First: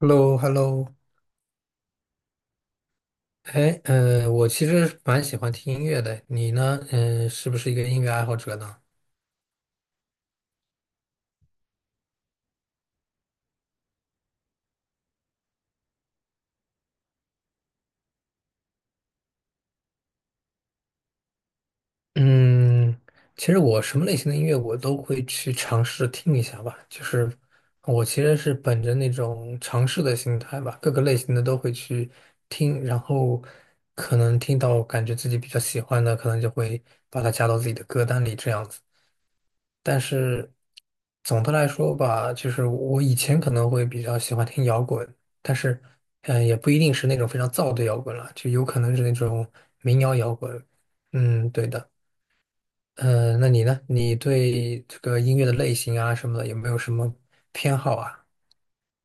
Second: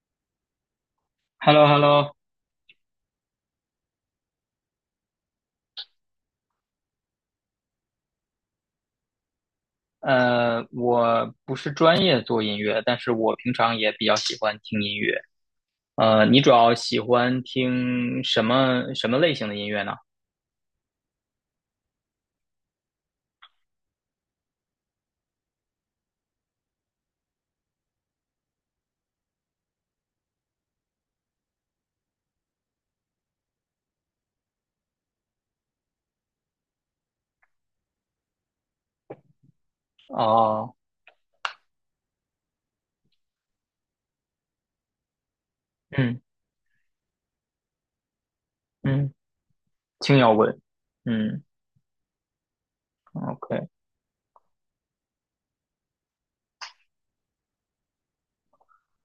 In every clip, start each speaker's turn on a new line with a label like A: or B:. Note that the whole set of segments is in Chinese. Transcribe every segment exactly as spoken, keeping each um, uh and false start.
A: h e l l o h e l l o
B: h e l l o h e l l o
A: 哎，呃，我其实蛮喜欢听音乐的，你呢？嗯、是不是一个音乐爱好者呢？
B: 呃，我不是专业做音乐，但是我平常也比较喜欢听音乐。呃，你主要喜欢听什么什么类型的音乐呢？
A: 嗯，其实我什么类型的音乐我都会去尝试听一下吧，就是我其实是本着那种尝试的心态吧，各个类型的都会去听，然后可能听到感觉自己比较喜欢的，可能就会把它加到自己的歌单里这样子。但是
B: 哦，
A: 总的来说吧，就是我以前可能会比较喜欢听摇滚，但是
B: 嗯
A: 嗯、呃也不一定是那种非常燥的摇滚了，就有可能是
B: 嗯，
A: 那种民谣
B: 轻摇
A: 摇
B: 滚，
A: 滚。
B: 嗯
A: 嗯，对的。嗯、那你
B: ，OK。
A: 呢？你对这个音乐的类型啊什么的有没有什么偏好啊？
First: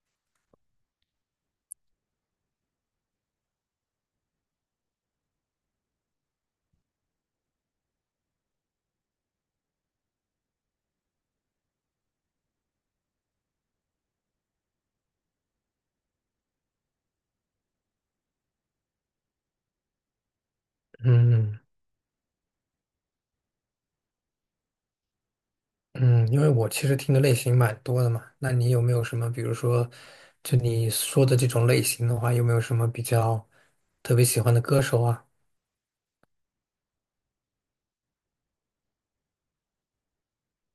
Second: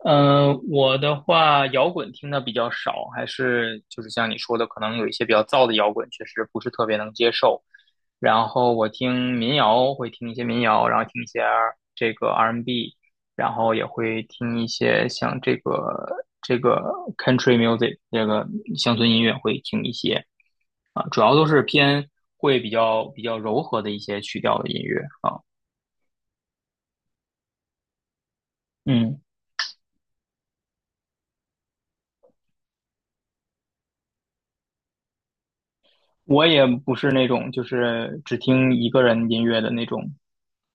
B: 嗯，我的话，摇滚听的比较少，还是就是像你说的，可能有一些比较燥的摇滚，确实不是特别能接受。然后我听民谣，会听一些民谣，然后听一些 R- 这个 R B,然后也会听一些像这个这个 country music,这个乡村音乐会听一些啊，主要都
A: 嗯
B: 是偏会比较比较柔和的一些曲调的音乐啊。
A: 嗯，因为我其实听的类型蛮多的嘛，那你有没有什
B: 嗯
A: 么，比如说，就你说的这种类型的话，有没有什么比较特别喜欢的歌手啊？
B: 我也不是那种就是只听一个人音乐的那种，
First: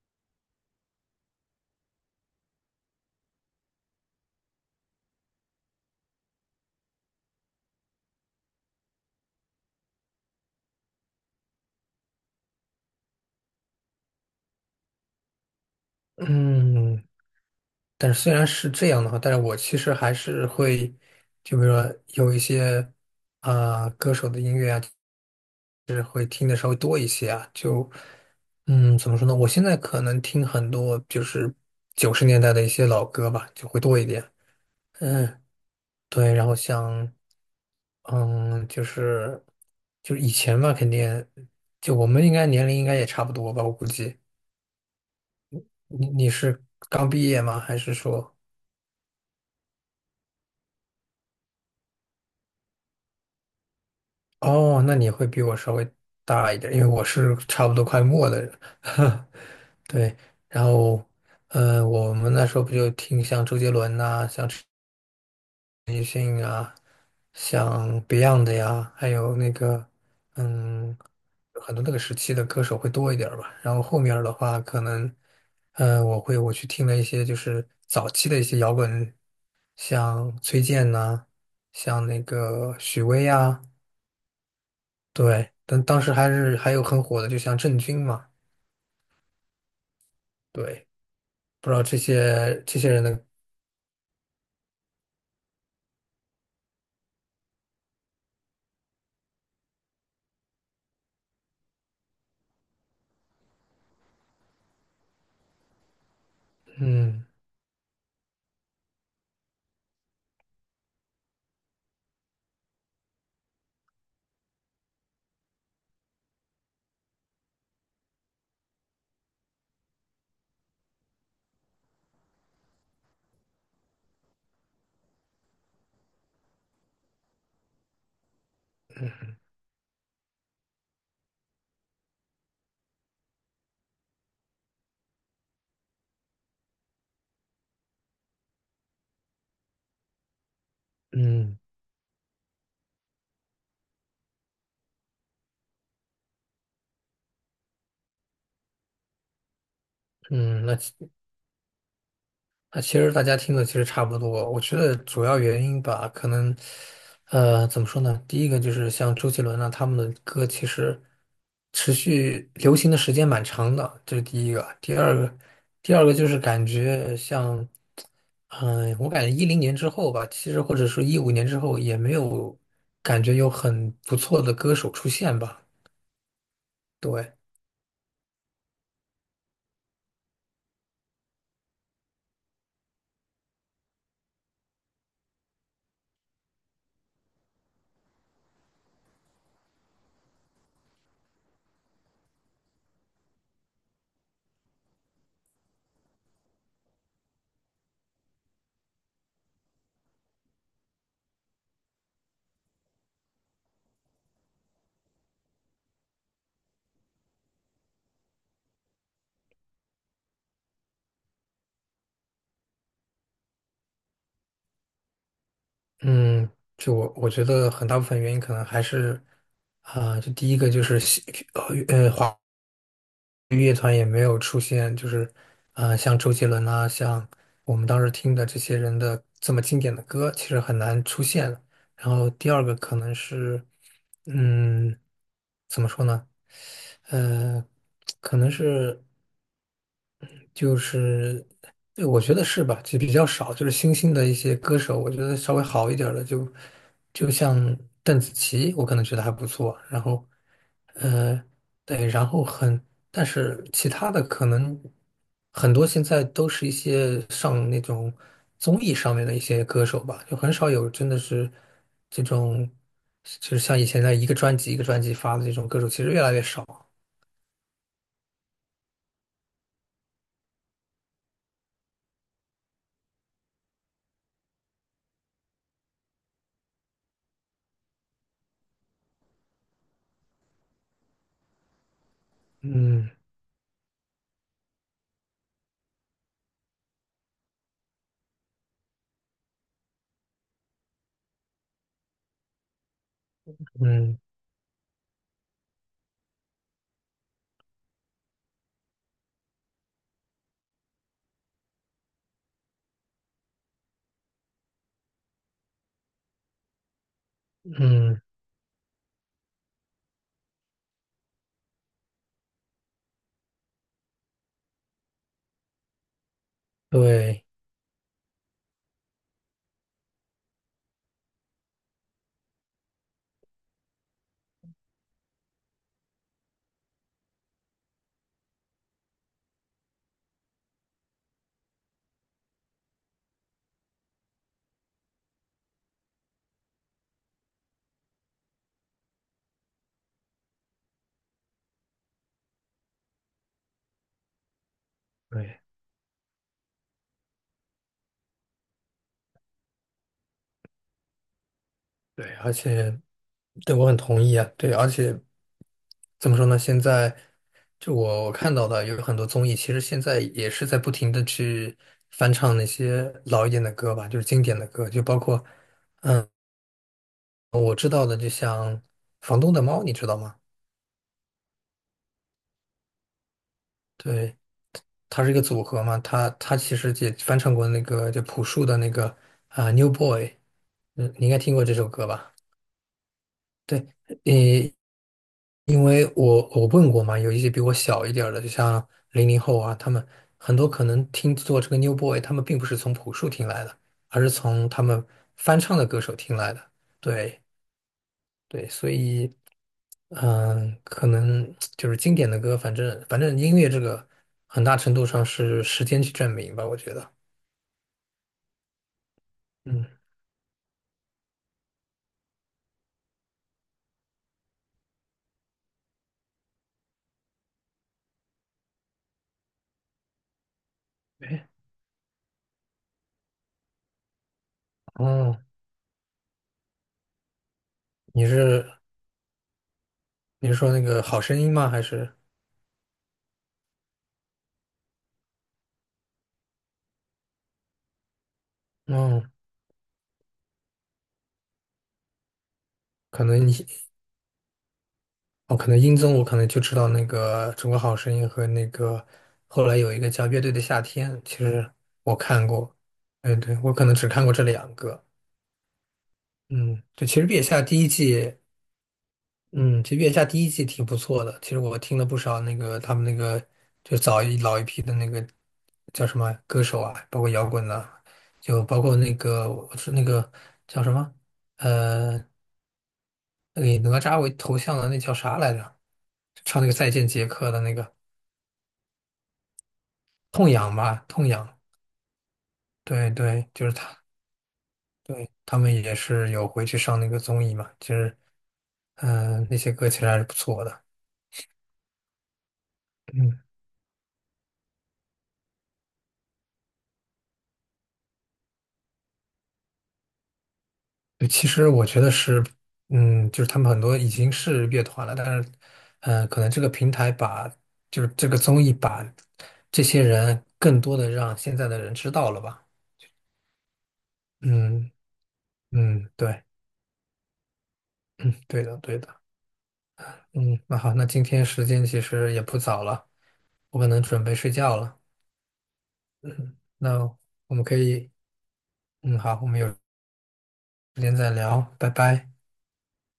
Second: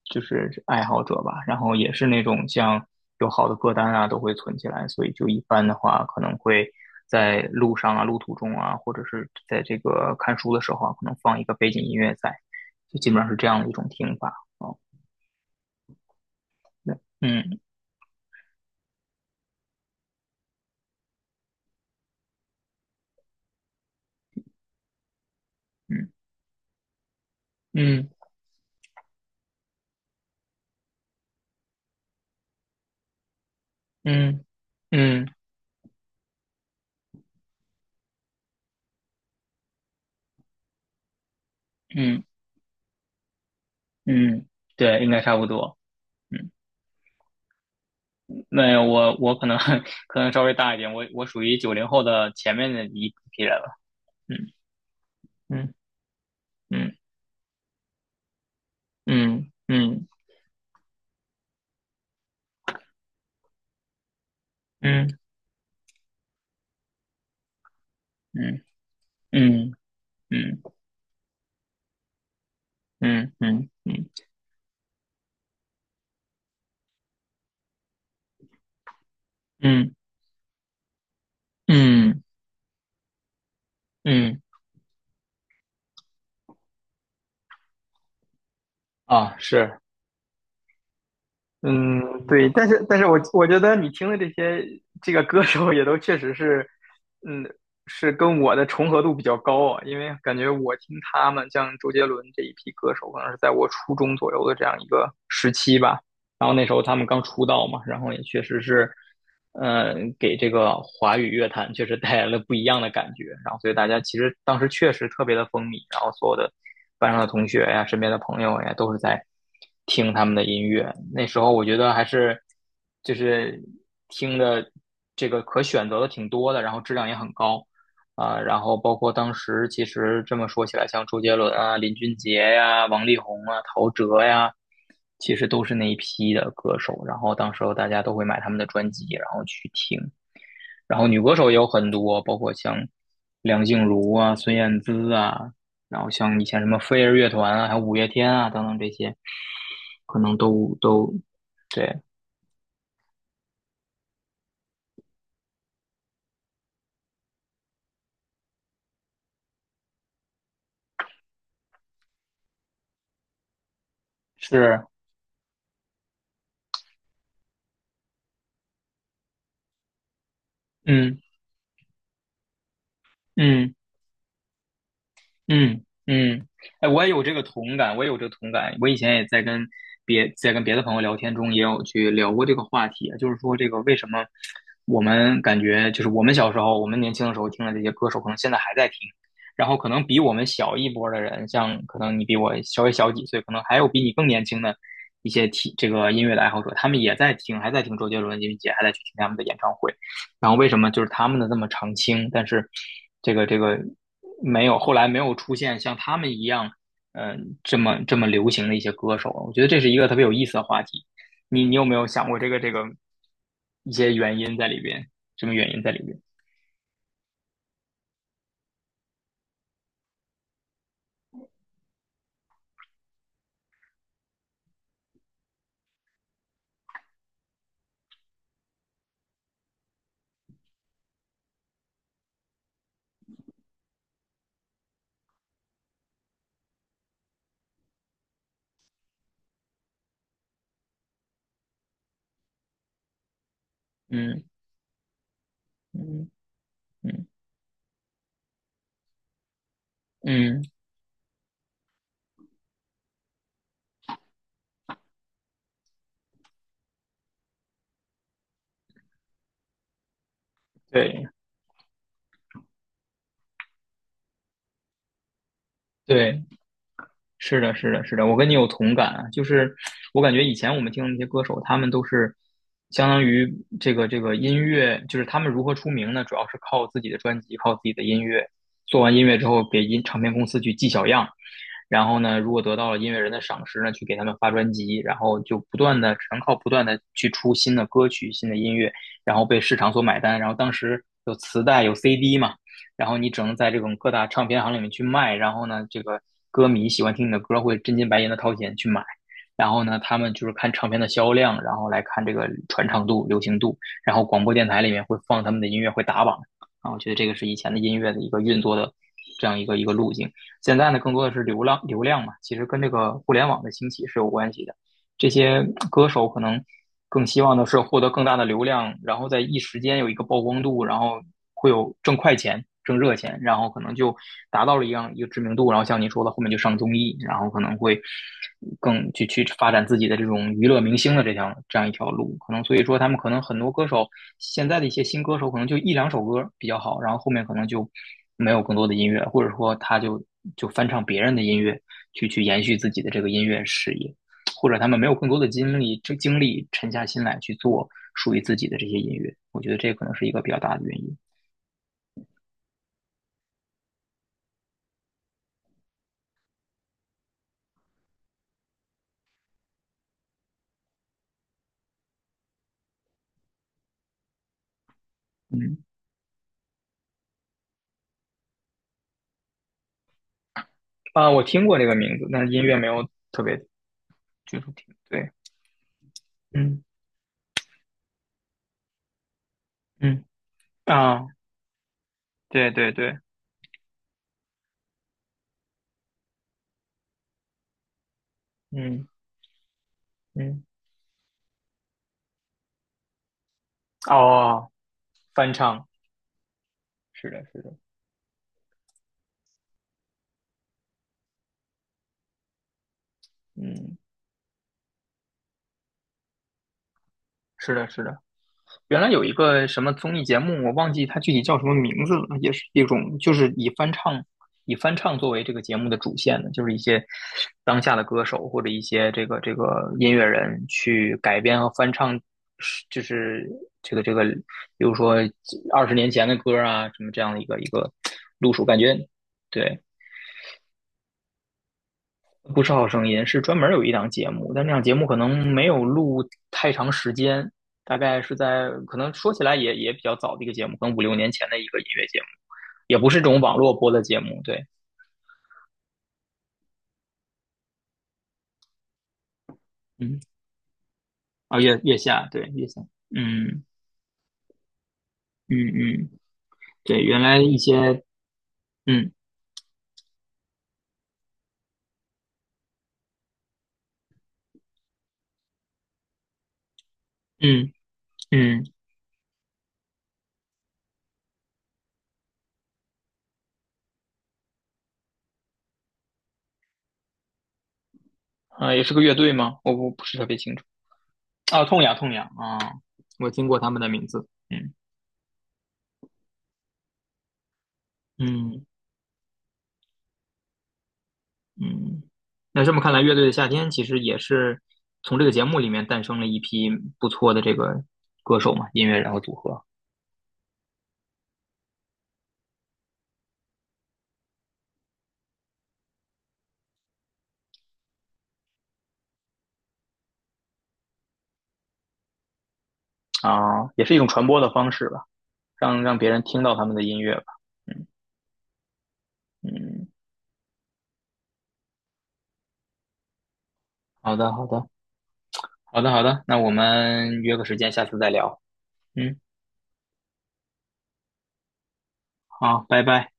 B: 就是爱好者吧。然后也是那种像有好的歌单啊，都会存起来。所以就一般的话，可能会在路上啊、路途中啊，或者是在这个看书的时候啊，可能放一个背景音乐在，就基本上是这样的一种听法。哦，对，
A: 嗯，
B: 嗯
A: 但是虽然是这样的话，但是我其实还是会，就比如说有一些啊、歌手的音乐啊，就是
B: 嗯
A: 会听的稍微多一些啊。就
B: 嗯
A: 嗯，怎么说呢？我现在可能听很多就是九十年代的一些老歌吧，就会多一点。
B: 嗯嗯
A: 嗯，对。然后像嗯，就是就是以前嘛，肯定就我
B: 嗯
A: 们应该年龄应该也差不多吧，我估计。
B: 嗯，对，应该差不多。
A: 你你
B: 嗯。
A: 是刚毕业吗？还是说？
B: 那我我可能 可能稍微大一点，我我属于九零后的前面的一批人了。嗯
A: 哦，那你会比我稍
B: 嗯
A: 微大一点，因为
B: 嗯
A: 我是差不多快末的人。
B: 嗯
A: 对，然后，呃，我们那时候不就听像周杰伦呐、像
B: 嗯
A: 像 Beyond 的
B: 嗯
A: 呀，还有那
B: 嗯
A: 个，
B: 嗯嗯
A: 嗯，很多那个时期的歌手会多一点
B: 嗯
A: 儿吧。
B: 嗯
A: 然后后
B: 嗯
A: 面儿的话，可能，呃，我会我去听了一些就是早期的一些摇滚，
B: 嗯
A: 像崔健呐、像
B: 嗯
A: 那
B: 嗯
A: 个许巍呀，
B: 嗯
A: 对，但当时还是还有很火的，就像郑钧嘛。
B: 啊，是
A: 对，不知道这
B: 嗯，对，
A: 些
B: 但
A: 这
B: 是
A: 些
B: 但
A: 人
B: 是我
A: 的，
B: 我觉得你听的这些这个歌手也都确实是，嗯，是跟我的重合度比较高啊，因为感觉我听他们像周杰伦这一批歌手，可能是在我初中左右的这样一个时期吧，然后那时候他们刚
A: 嗯
B: 出道嘛，然后也确实是，嗯，给这个华语乐坛确实带来了不一样的感觉，然后所以大家其实当时确实特别的风靡，然后所有的班上的同学呀、身边的朋友呀，都是在听他们的音乐。那时候我觉得还是就是听的这个可选择的挺多的，然后质量也很高啊、然后包括当时其实这么说起来，像周杰伦啊、林俊杰呀、王力宏啊、陶喆呀，其实都是那一批的歌手。然后当时候大家都会买他们的专辑，然后去听。然后女歌手也
A: 嗯
B: 有很多，包括像梁静茹啊、孙燕姿啊，然后像以前什么飞儿乐团啊，还有五月天啊等等这些，可能
A: 嗯，那
B: 都
A: 其
B: 都对，
A: 那其实大家听的其实差不多。我觉得主要原因吧，可能，呃，怎么说呢？第一个就是像周杰伦啊，他们的歌其实持续流行的时间蛮长的，这是第一个。
B: 是，
A: 第二个，第二个就是感觉像，嗯、我感觉一零年之后吧，其实或者说一
B: 嗯
A: 五年之后，也没有感觉有
B: 嗯。
A: 很不错的歌手出现吧。
B: 嗯嗯，哎，我也有这
A: 对。
B: 个同感，我也有这个同感。我以前也在跟别在跟别的朋友聊天中，也有去聊过这个话题，就是说这个为什么我们感觉就是我们小时候，我们年轻的时候听的这些歌手，可能现在还在听，然后可能比我们小一波的人，像可能你比我稍微小几岁，可能还有比你更年轻的一些听这个音乐的爱好者，他们也在听，还在听周杰伦、林俊杰，还在去听他们的演唱会。然后为什么就是他们的这么长青，但是这个这个。没有，后来没有出现像他们一样，嗯、这么这么流行的一些歌手。我觉得这是一个特别有意思的话题。你你有没有想过这个这个一些原因在里边？什么原因在里边？
A: 嗯，就我我觉得很大部分原因可能还是，啊、就第一个就是西呃呃华。乐团也没有出现，就是呃，像周杰伦啊，像我们当时听的这些人的这么经典的歌，其实很难出现了。然后第二个可能是，嗯，怎么说呢？呃，可能是就是，对，我觉得是吧，就比较少，就是新兴的一
B: 嗯
A: 些歌手，我觉得稍微好一点儿的
B: 嗯
A: 就，
B: 嗯
A: 就像邓紫棋，我可能觉得还不错。然后。
B: 嗯，
A: 呃，对，然后很，但是其他的可能很多现在都是一些上那种综艺上面的一些歌手吧，就很少有真的
B: 对
A: 是这种，就是像以前的一个专辑一个专辑发的这种歌手，其实越来
B: 对，
A: 越少。
B: 是的，是的，是的，我跟你有同感啊。就是我感觉以前我们听的那些歌手，他们都是相当于这个这个音乐，就是他们如何出名呢？主要是靠自己的专辑，靠自己的音乐。做完音乐之后，给音唱片公司去寄小样。然后呢，如果得到了音
A: 嗯
B: 乐人的赏识呢，去给他们发专辑，然后就不断的只能靠不断的去出新的歌曲、新的音乐，然后被市场所买单。然后当时有磁带、有 C D 嘛，然后你只能在这种各
A: 嗯
B: 大唱片行里面去卖。然后呢，这个歌迷喜欢听你的歌，会真金白银的掏钱去买。然后呢，他们就是看唱片的销量，然后来看这个传唱度、流行度，然后广播电台里面会放他们的音乐，会打榜啊。我觉得这个是以前的音乐的
A: 嗯，
B: 一个运作的这样一个一个路径。现在呢，更多的是流量流量嘛，其实跟这个互联网的兴起是有关系的。这些歌手可能更希
A: 对
B: 望的是获得更大的流量，然后在一时间有一个曝光度，然后会有挣快钱、挣热钱，然后可能就达到了一样一个知名度，然后像您说的，后面就上综艺，然后可能会更去去发展自己的这种娱乐明星的这条这样一条路，可能所以说他们可能很多歌手现在的一些新歌手可能就一两首歌比较好，然后后面可能就没有更多的音乐，或者说他就就翻唱别人的音乐去去延续自己的这个音乐事业。或者他们没有更多的
A: 对。
B: 精力，这精力沉下心来去做属于自己的这些音乐，我觉得这可能是一个比较大的原因。
A: 对，而且对我很同意啊，对，而且怎么说呢？现在就我我看到的有很多综艺，其实现在也是在不停的去翻唱那些老一点的歌吧，就是经典的歌，就包括
B: 嗯，
A: 我知道的，就像《房东的猫》，你知道吗？
B: 啊，我听过这个名字，但是音乐没有特别
A: 对，
B: 接触听。
A: 它
B: 对，
A: 是一个组合嘛，它它其
B: 嗯
A: 实也翻唱过那个就朴树的那个啊、New
B: 嗯
A: Boy》,嗯，
B: 啊，
A: 你应该听过这首歌吧？
B: 对对对，
A: 对，呃，因为我我问过嘛，有一些比我小一点儿的，就像
B: 嗯
A: 零零后啊，他们很
B: 嗯，
A: 多可能听做这个 New Boy,他们并不是从朴树听来的，而是从
B: 哦，
A: 他们
B: 翻
A: 翻唱的
B: 唱，
A: 歌手听来的。
B: 是
A: 对
B: 的，是的，
A: 对，所以嗯，可能就是经典的歌，反正反正音乐这
B: 嗯，
A: 个很大程度上是时间去证明吧，我觉得。
B: 是的，是的。原来有一个什
A: 嗯，
B: 么综艺节目，我忘记它具体叫什么名字了，也是一种就是以翻唱以翻唱作为这个节目的主线的，就是一些当下的歌手或者一些这个这个音乐人去改
A: 哎，
B: 编和翻唱，就是这个这个，比如说
A: 哦，
B: 二十年前的歌啊，什么这样的一个一个
A: 你
B: 路
A: 是
B: 数，感觉对，
A: 你是说那个好声音吗？还是
B: 不是好声音是专门有一档节目，但那档节目可能没有录太长时间，大概是在可能
A: 嗯，
B: 说起来也也比较早的一个节目，可能五六年前的一个音乐节目，也不是这
A: 可能
B: 种
A: 你
B: 网络播的节目。对，
A: 哦，可能音综我可能就知道那个《中国好声音》和那个后来有一个
B: 嗯，
A: 叫《乐队的夏天》，其
B: 啊，
A: 实
B: 月月
A: 我
B: 下，对，
A: 看
B: 月
A: 过。
B: 下，
A: 对对，
B: 嗯
A: 我可能只看过这两个。
B: 嗯嗯，
A: 嗯，
B: 对，
A: 对，其
B: 原
A: 实
B: 来
A: 《月下》
B: 一
A: 第一
B: 些，
A: 季，
B: 嗯
A: 嗯，其实《月下》第一季挺不错的。其实我听了不少那个他们那个就早一老一批的那个叫什么歌手啊，包括摇滚
B: 嗯
A: 的、就
B: 嗯，
A: 包括那个我是那个叫什么呃，那个以哪吒为头像的那叫啥来着？唱那个《再见杰克》的那个。
B: 啊，也是个乐队吗？我不不是特别
A: 痛
B: 清楚。
A: 痒吧，痛痒，
B: 啊，痛痒痛痒啊，
A: 对
B: 我听
A: 对，
B: 过
A: 就
B: 他
A: 是
B: 们
A: 他，
B: 的名字。嗯
A: 对，他们也是有回去上那个综艺嘛，其实，
B: 嗯。
A: 嗯、那些歌其实还是不错的，
B: 嗯，那这么看来，乐队的
A: 嗯，
B: 夏天其实也是从这个节目里面诞生了一批不错的这个歌手嘛，音乐人和组合
A: 对其实我觉得是，嗯，就是他们很多已经是乐团了，但是，嗯、可能这个平台把，就是这个综艺把这些人更多的让现在的人知道了吧，
B: 啊，也是一种传播的方式
A: 嗯
B: 吧，让让
A: 嗯，
B: 别人听
A: 对，
B: 到他们的音乐吧。嗯
A: 嗯，对的对的，
B: 嗯，
A: 嗯，那好，那今天时间其实也不早了，我可能
B: 好
A: 准
B: 的
A: 备
B: 好
A: 睡
B: 的
A: 觉了，
B: 好的好的，那我
A: 那
B: 们约个
A: 我
B: 时
A: 们
B: 间，
A: 可
B: 下次再
A: 以。
B: 聊。
A: 嗯，
B: 嗯，
A: 好，我们有时间再聊，拜拜。
B: 好，拜拜。